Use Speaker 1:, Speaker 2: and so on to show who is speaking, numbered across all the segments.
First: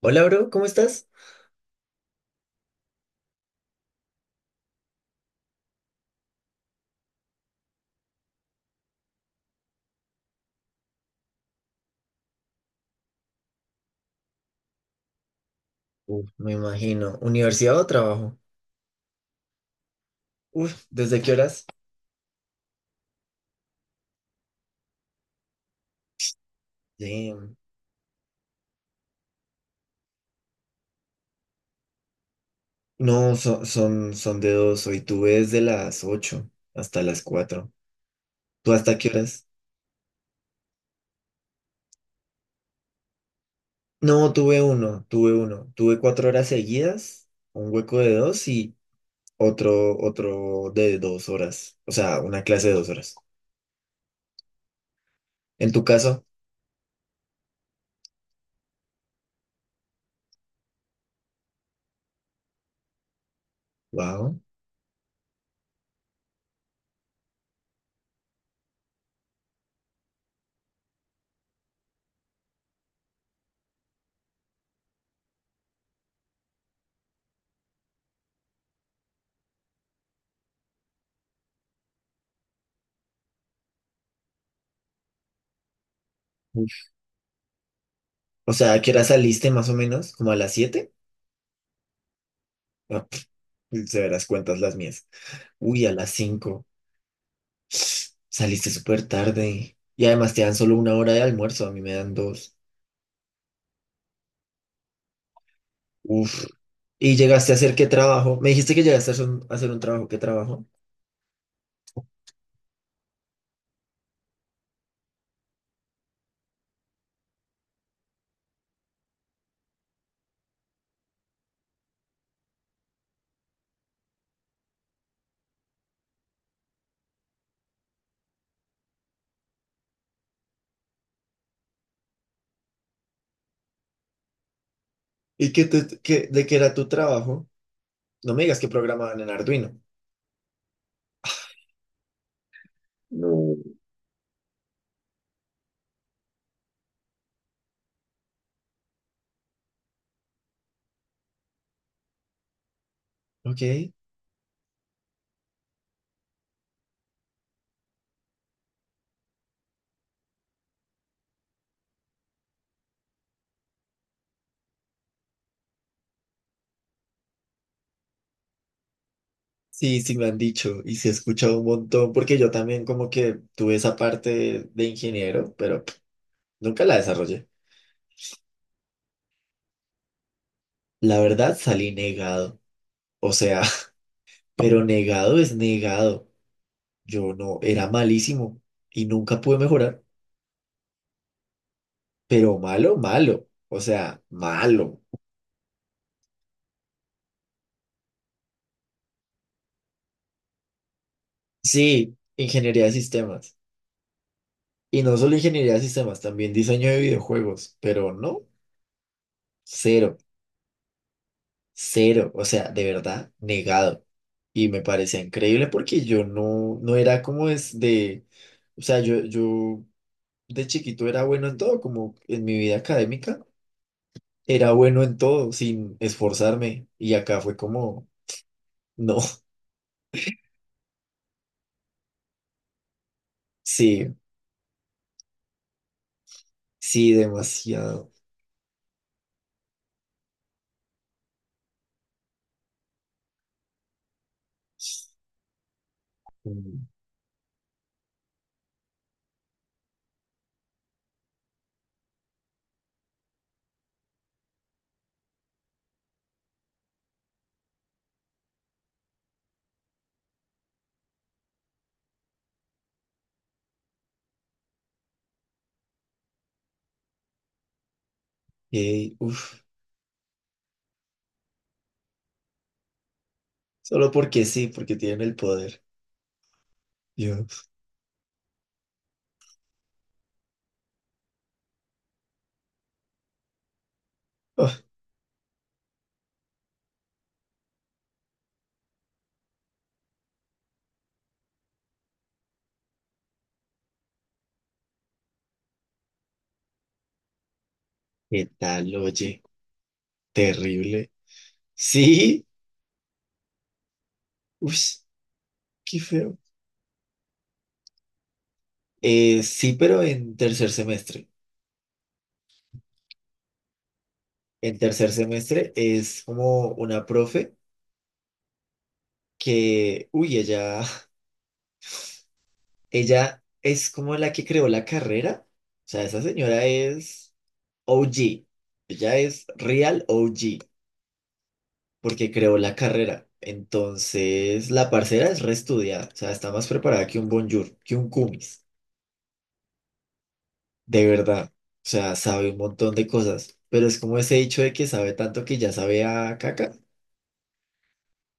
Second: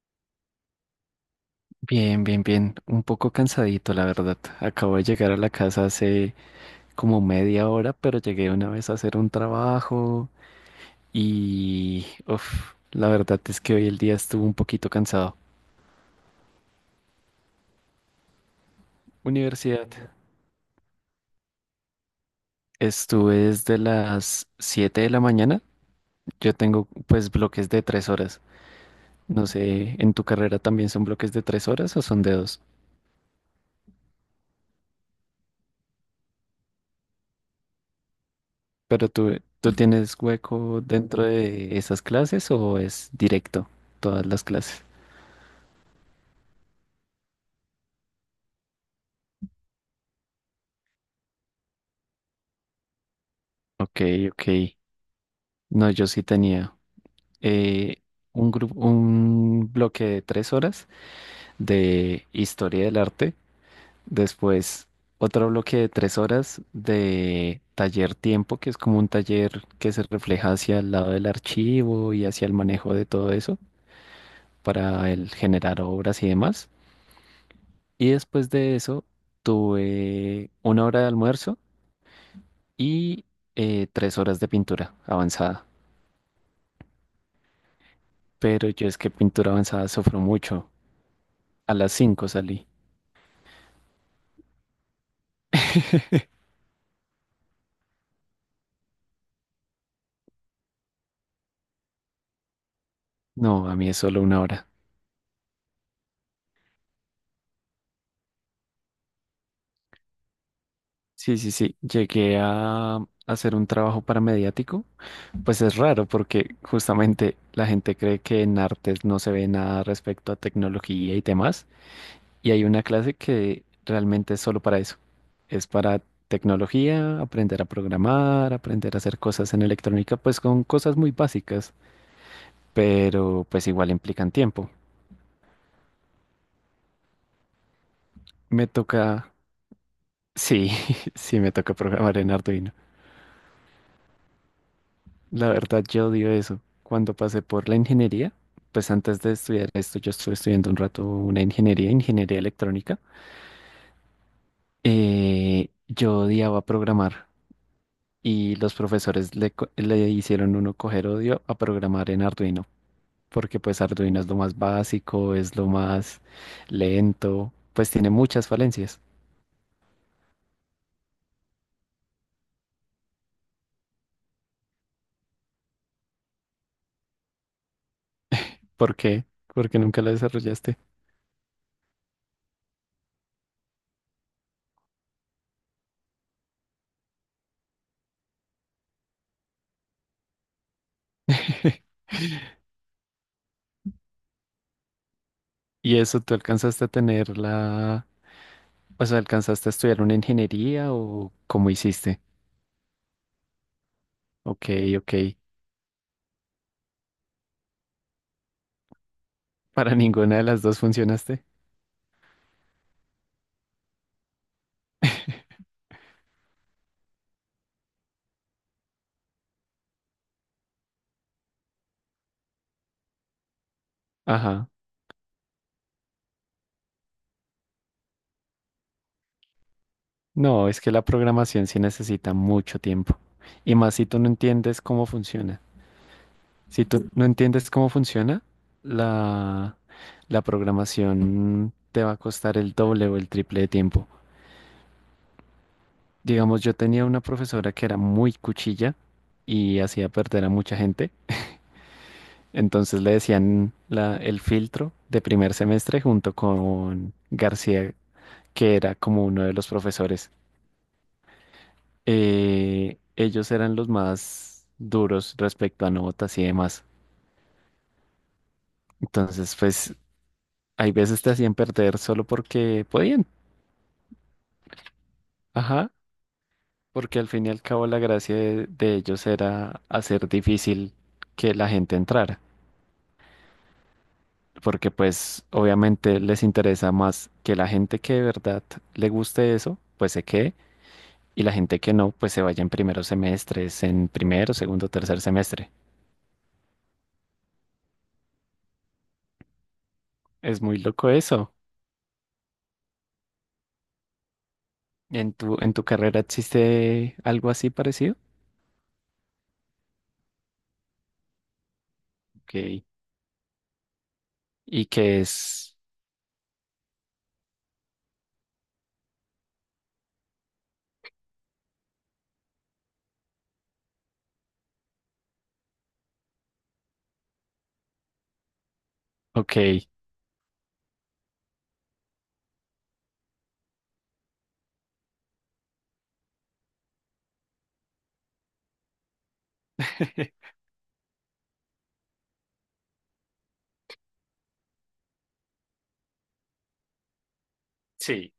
Speaker 1: Hola, bro, ¿cómo estás?
Speaker 2: Bien, bien, bien. Un poco cansadito, la verdad. Acabo de llegar a la casa hace como media hora, pero llegué una vez a hacer un trabajo y, uf, la verdad es que hoy el día estuvo un poquito cansado.
Speaker 1: Uf, me imagino. ¿Universidad o trabajo?
Speaker 2: Universidad.
Speaker 1: Uf, ¿desde qué horas?
Speaker 2: Estuve desde las 7 de la mañana. Yo tengo pues
Speaker 1: Damn.
Speaker 2: bloques de 3 horas. No sé, ¿en tu carrera también son bloques de 3 horas o son de 2?
Speaker 1: No, son de dos. Hoy tuve desde las 8 hasta las 4. ¿Tú hasta
Speaker 2: Pero
Speaker 1: qué
Speaker 2: tú,
Speaker 1: horas?
Speaker 2: ¿tú tienes hueco dentro de esas clases o es directo todas
Speaker 1: No,
Speaker 2: las
Speaker 1: tuve
Speaker 2: clases?
Speaker 1: uno, tuve uno. Tuve cuatro horas seguidas, un hueco de dos y otro de dos horas. O sea, una clase de dos horas.
Speaker 2: Ok, ok.
Speaker 1: En tu
Speaker 2: No, yo sí
Speaker 1: caso,
Speaker 2: tenía eh, un grupo, un bloque de 3 horas de historia del arte,
Speaker 1: wow.
Speaker 2: después otro bloque de 3 horas de taller tiempo, que es como un taller que se refleja hacia el lado del archivo y hacia el manejo de todo eso para el generar obras y demás. Y después de eso tuve una hora de almuerzo y 3 horas de pintura avanzada.
Speaker 1: Uf. O
Speaker 2: Pero
Speaker 1: sea, ¿a
Speaker 2: yo
Speaker 1: qué
Speaker 2: es
Speaker 1: hora
Speaker 2: que
Speaker 1: saliste
Speaker 2: pintura
Speaker 1: más o
Speaker 2: avanzada
Speaker 1: menos?
Speaker 2: sufro
Speaker 1: ¿Como a las
Speaker 2: mucho.
Speaker 1: 7?
Speaker 2: A las 5 salí.
Speaker 1: Ah, pf, se verás cuentas las mías. Uy, a las 5. Saliste súper tarde. Y además te dan solo una hora de almuerzo, a mí me dan dos.
Speaker 2: No, a mí es solo una hora.
Speaker 1: Uf. ¿Y llegaste a hacer qué trabajo? Me dijiste que llegaste a hacer un trabajo. ¿Qué trabajo?
Speaker 2: Sí, sí, sí. Llegué a hacer un trabajo paramediático. Pues es raro porque justamente la gente cree que en artes no se ve nada respecto a tecnología y demás. Y hay una clase que realmente es solo para eso. Es para tecnología, aprender a programar, aprender a hacer cosas en electrónica, pues con cosas muy básicas, pero pues igual implican tiempo.
Speaker 1: ¿Y de qué era tu trabajo? No me digas
Speaker 2: Me
Speaker 1: que programaban en
Speaker 2: toca,
Speaker 1: Arduino.
Speaker 2: sí, sí me toca programar en Arduino.
Speaker 1: No.
Speaker 2: La verdad, yo odio eso. Cuando pasé por la ingeniería, pues antes de estudiar esto, yo estuve estudiando un rato una ingeniería, ingeniería electrónica.
Speaker 1: Ok.
Speaker 2: Yo odiaba programar y los profesores le hicieron uno coger odio a programar en Arduino, porque pues Arduino es lo más básico, es lo más lento, pues tiene muchas falencias.
Speaker 1: Sí, sí me han dicho y se ha escuchado un montón porque yo también como que tuve esa parte de ingeniero, pero nunca la desarrollé.
Speaker 2: ¿Por qué? Porque nunca lo desarrollaste.
Speaker 1: La verdad salí negado. O sea, pero negado es negado. Yo no, era malísimo y nunca pude mejorar, pero malo, malo, o sea, malo.
Speaker 2: ¿Y eso tú alcanzaste a tener la... O sea, ¿alcanzaste a estudiar una ingeniería o cómo
Speaker 1: Sí,
Speaker 2: hiciste?
Speaker 1: ingeniería de sistemas.
Speaker 2: Ok,
Speaker 1: Y
Speaker 2: ok.
Speaker 1: no solo ingeniería de sistemas, también diseño de videojuegos, pero no,
Speaker 2: Para
Speaker 1: cero,
Speaker 2: ninguna de las dos funcionaste.
Speaker 1: cero, o sea, de verdad, negado. Y me parecía increíble porque yo no, no era como es de, o sea, yo de chiquito era bueno en todo, como en mi vida académica,
Speaker 2: Ajá.
Speaker 1: era bueno en todo sin esforzarme. Y acá fue como, no,
Speaker 2: No, es que la programación sí necesita mucho tiempo. Y más si
Speaker 1: sí.
Speaker 2: tú no entiendes cómo funciona. Si tú
Speaker 1: Sí,
Speaker 2: no entiendes cómo
Speaker 1: demasiado.
Speaker 2: funciona, la, la programación te va a costar el doble o el triple de tiempo. Digamos, yo
Speaker 1: Mm,
Speaker 2: tenía una profesora que era muy cuchilla y hacía perder a mucha gente. Entonces le decían el filtro de primer semestre junto con García, que era como uno de los profesores. Ellos eran los más duros respecto a notas y demás.
Speaker 1: ey,
Speaker 2: Entonces,
Speaker 1: uf,
Speaker 2: pues, hay veces te hacían perder solo porque podían.
Speaker 1: solo porque sí, porque tienen el poder.
Speaker 2: Ajá, porque al
Speaker 1: Yo,
Speaker 2: fin y al cabo la gracia de ellos era hacer difícil que la gente entrara.
Speaker 1: ah,
Speaker 2: Porque pues obviamente les interesa más que la gente que de verdad le guste eso, pues se quede, y la gente que no, pues se vaya en primeros semestres, en primero, segundo, tercer semestre.
Speaker 1: ¿qué tal? Oye,
Speaker 2: Es muy loco
Speaker 1: terrible.
Speaker 2: eso.
Speaker 1: Sí, uf,
Speaker 2: ¿En tu
Speaker 1: qué
Speaker 2: carrera
Speaker 1: feo.
Speaker 2: existe algo así parecido?
Speaker 1: Sí, pero en tercer semestre.
Speaker 2: Ok.
Speaker 1: En
Speaker 2: Y
Speaker 1: tercer
Speaker 2: que
Speaker 1: semestre
Speaker 2: es,
Speaker 1: es como una profe que, uy, ella, ella es como la que creó la carrera. O sea, esa señora es OG. Ella es
Speaker 2: ok,
Speaker 1: real OG porque creó la carrera. Entonces, la parcera es reestudiada, o sea, está más preparada que un Bonjour, que un Cumis, de verdad. O sea, sabe un montón de cosas, pero es como ese dicho de que sabe tanto que ya sabe a caca.
Speaker 2: sí,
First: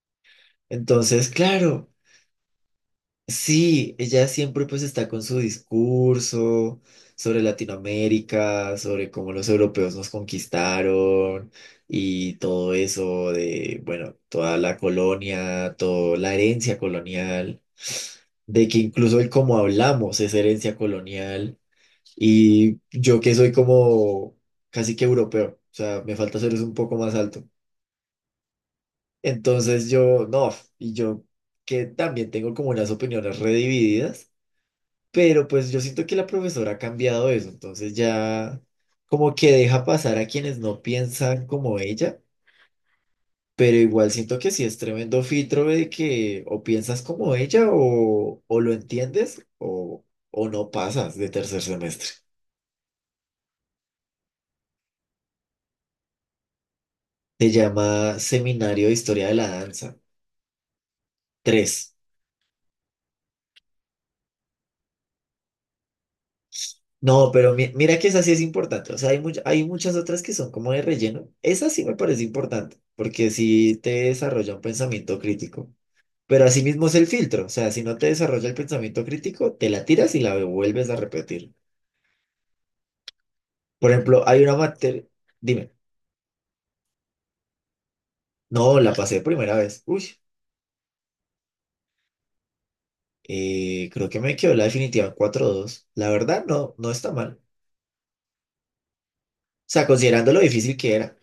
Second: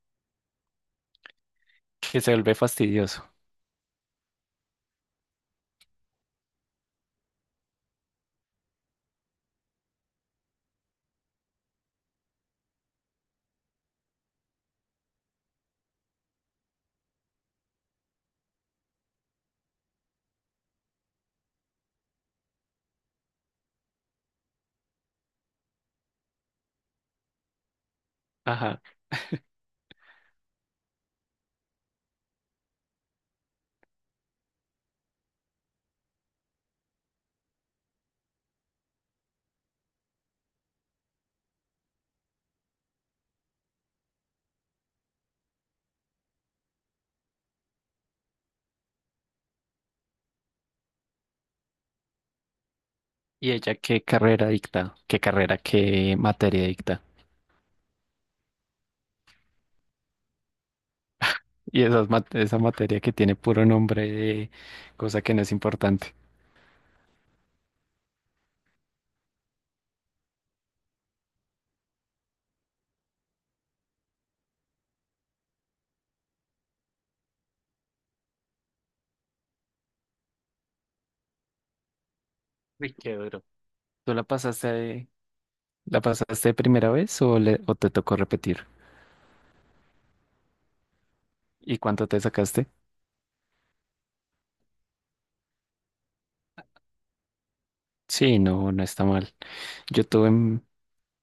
Speaker 1: Entonces, claro,
Speaker 2: que se vuelve fastidioso.
Speaker 1: sí, ella siempre pues está con su discurso sobre Latinoamérica, sobre cómo los europeos nos conquistaron y todo eso de, bueno, toda la colonia, toda la herencia colonial. De que incluso el cómo hablamos es herencia colonial, y yo que soy como casi que europeo, o sea, me falta ser un poco más alto.
Speaker 2: Ajá.
Speaker 1: Entonces yo, no, y yo que también tengo como unas opiniones redivididas, pero pues yo siento que la profesora ha cambiado eso, entonces ya como que deja pasar a quienes no piensan como ella. Pero igual siento que sí es tremendo filtro de que o piensas como ella o, lo entiendes o no pasas de tercer semestre.
Speaker 2: ¿Y ella qué carrera dicta? ¿Qué carrera, qué materia dicta?
Speaker 1: Se llama Seminario de Historia de la Danza
Speaker 2: Y
Speaker 1: Tres.
Speaker 2: esas esa materia que tiene puro nombre de cosa que no es importante.
Speaker 1: No, pero mira que esa sí es importante. O sea, hay muchas otras que son como de relleno. Esa sí me parece importante porque sí te desarrolla un pensamiento crítico. Pero asimismo es el filtro. O sea, si no te desarrolla el pensamiento crítico, te la tiras y la vuelves a repetir.
Speaker 2: Uy, qué duro.
Speaker 1: Por
Speaker 2: ¿Tú la
Speaker 1: ejemplo, hay una
Speaker 2: pasaste,
Speaker 1: materia. Dime.
Speaker 2: la pasaste de primera vez o, o te tocó repetir?
Speaker 1: No, la pasé primera vez. Uy,
Speaker 2: ¿Y cuánto te sacaste?
Speaker 1: creo que me quedó la definitiva en 4-2. La verdad, no, no está mal. O
Speaker 2: Sí, no, no está mal.
Speaker 1: sea,
Speaker 2: Yo
Speaker 1: considerando lo
Speaker 2: tuve,
Speaker 1: difícil que era.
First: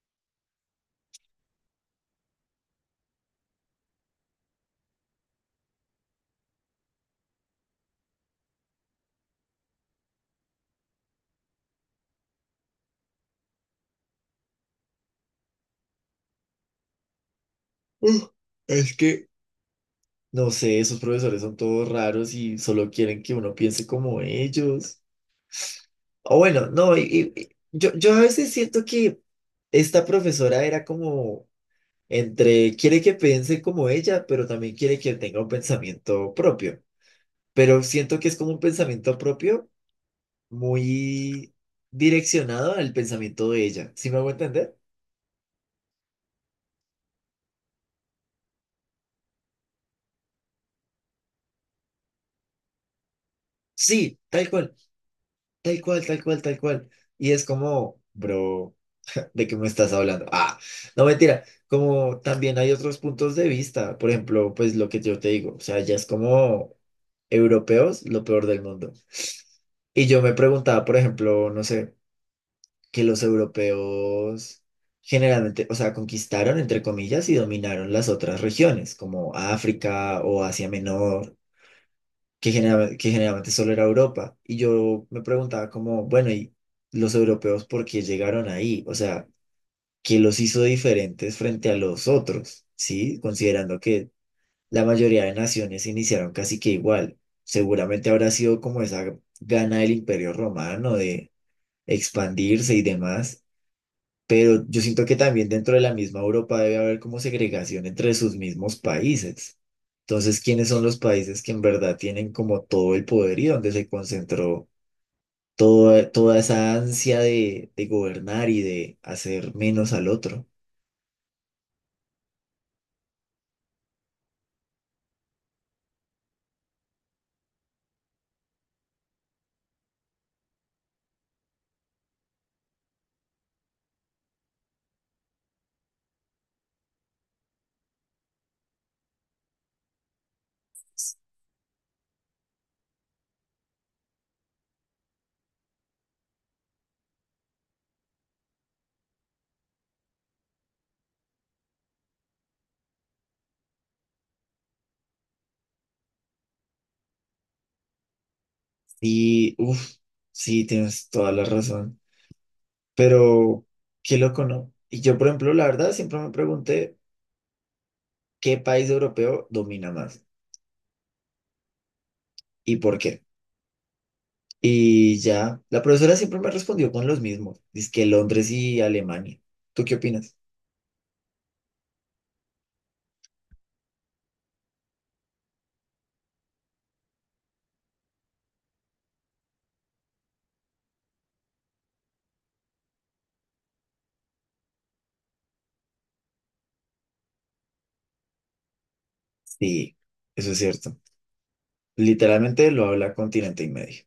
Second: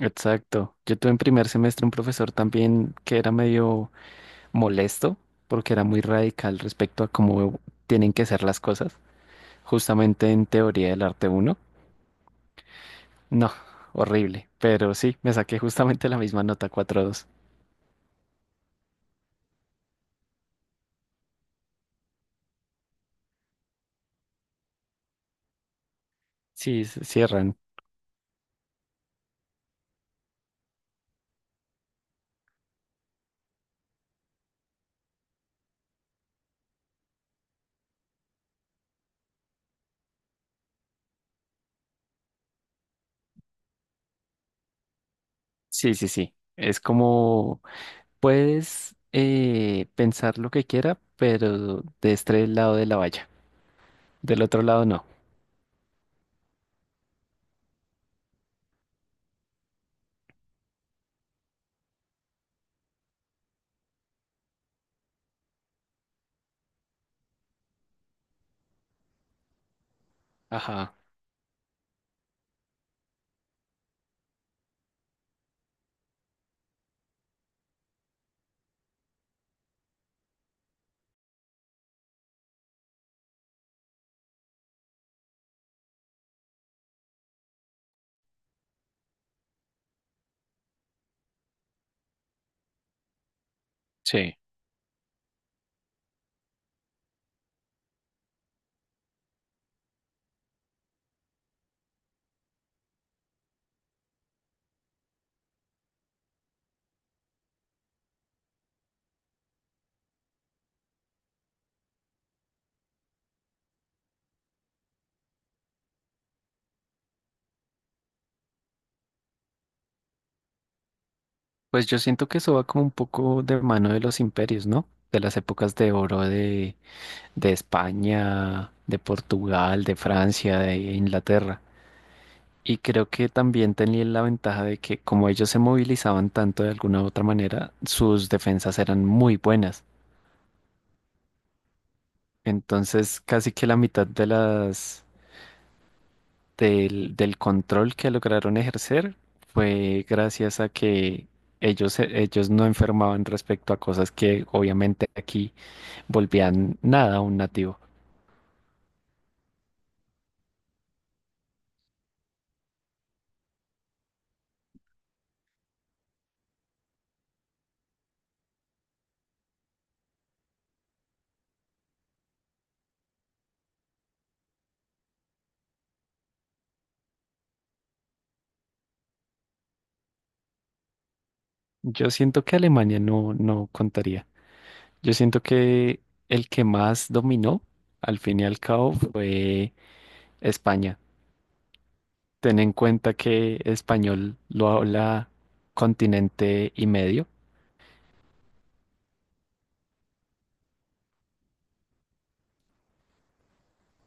Speaker 2: Exacto. Yo tuve en primer semestre un profesor también que era medio molesto porque era muy radical respecto a cómo tienen que ser las cosas, justamente en teoría del arte uno. No, horrible, pero sí, me saqué justamente la misma nota 4,2.
Speaker 1: Uh, es que, no sé, esos profesores son todos raros y solo quieren que uno piense como ellos. O bueno,
Speaker 2: Sí,
Speaker 1: no, y- y- y
Speaker 2: cierran.
Speaker 1: yo, yo a veces siento que esta profesora era como entre quiere que piense como ella, pero también quiere que tenga un pensamiento propio. Pero siento que es como un pensamiento propio muy direccionado al pensamiento de ella. ¿Sí me hago entender?
Speaker 2: Sí, sí, sí. Es como, puedes pensar lo que quiera, pero de este lado de la valla.
Speaker 1: Sí,
Speaker 2: Del
Speaker 1: tal
Speaker 2: otro
Speaker 1: cual,
Speaker 2: lado no.
Speaker 1: tal cual, tal cual, tal cual. Y es como, bro, ¿de qué me estás hablando? Ah, no mentira, como también hay otros puntos de vista, por ejemplo, pues lo que yo te digo, o sea, ya es como europeos, lo peor del mundo. Y yo me preguntaba,
Speaker 2: Ajá.
Speaker 1: por ejemplo, no sé, que los europeos generalmente, o sea, conquistaron, entre comillas, y dominaron las otras regiones, como África o Asia Menor, que generalmente solo era Europa. Y yo me preguntaba como, bueno, ¿y los europeos por qué llegaron ahí? O sea, ¿qué los hizo diferentes frente a los otros? ¿Sí? Considerando que
Speaker 2: Sí.
Speaker 1: la mayoría de naciones iniciaron casi que igual. Seguramente habrá sido como esa gana del Imperio Romano de expandirse y demás, pero yo siento que también dentro de la misma Europa debe haber como segregación entre sus mismos países. Entonces, ¿quiénes son los países que en verdad tienen como todo el poder y donde se concentró toda, toda esa ansia de gobernar y de hacer menos al otro?
Speaker 2: Pues yo siento que eso va como un poco de mano de los imperios, ¿no? De las épocas de oro de España, de Portugal, de Francia, de Inglaterra. Y creo que también tenían la ventaja de que como ellos se movilizaban tanto de alguna u otra manera, sus defensas eran muy buenas. Entonces, casi que la mitad de del control que lograron ejercer fue gracias a que ellos no enfermaban respecto a cosas que obviamente aquí volvían nada a un nativo.
Speaker 1: Y, uff, sí, tienes toda la razón. Pero, qué loco, ¿no? Y yo, por ejemplo, la verdad, siempre me pregunté qué país europeo domina más y por qué. Y ya, la profesora siempre me respondió con los mismos, que Londres y Alemania. ¿Tú qué opinas?
Speaker 2: Yo siento que Alemania no, no contaría. Yo siento que el que más dominó, al fin y al cabo, fue España. Ten en cuenta que español lo habla continente y medio.
Speaker 1: Sí, eso es cierto. Literalmente lo habla continente y medio.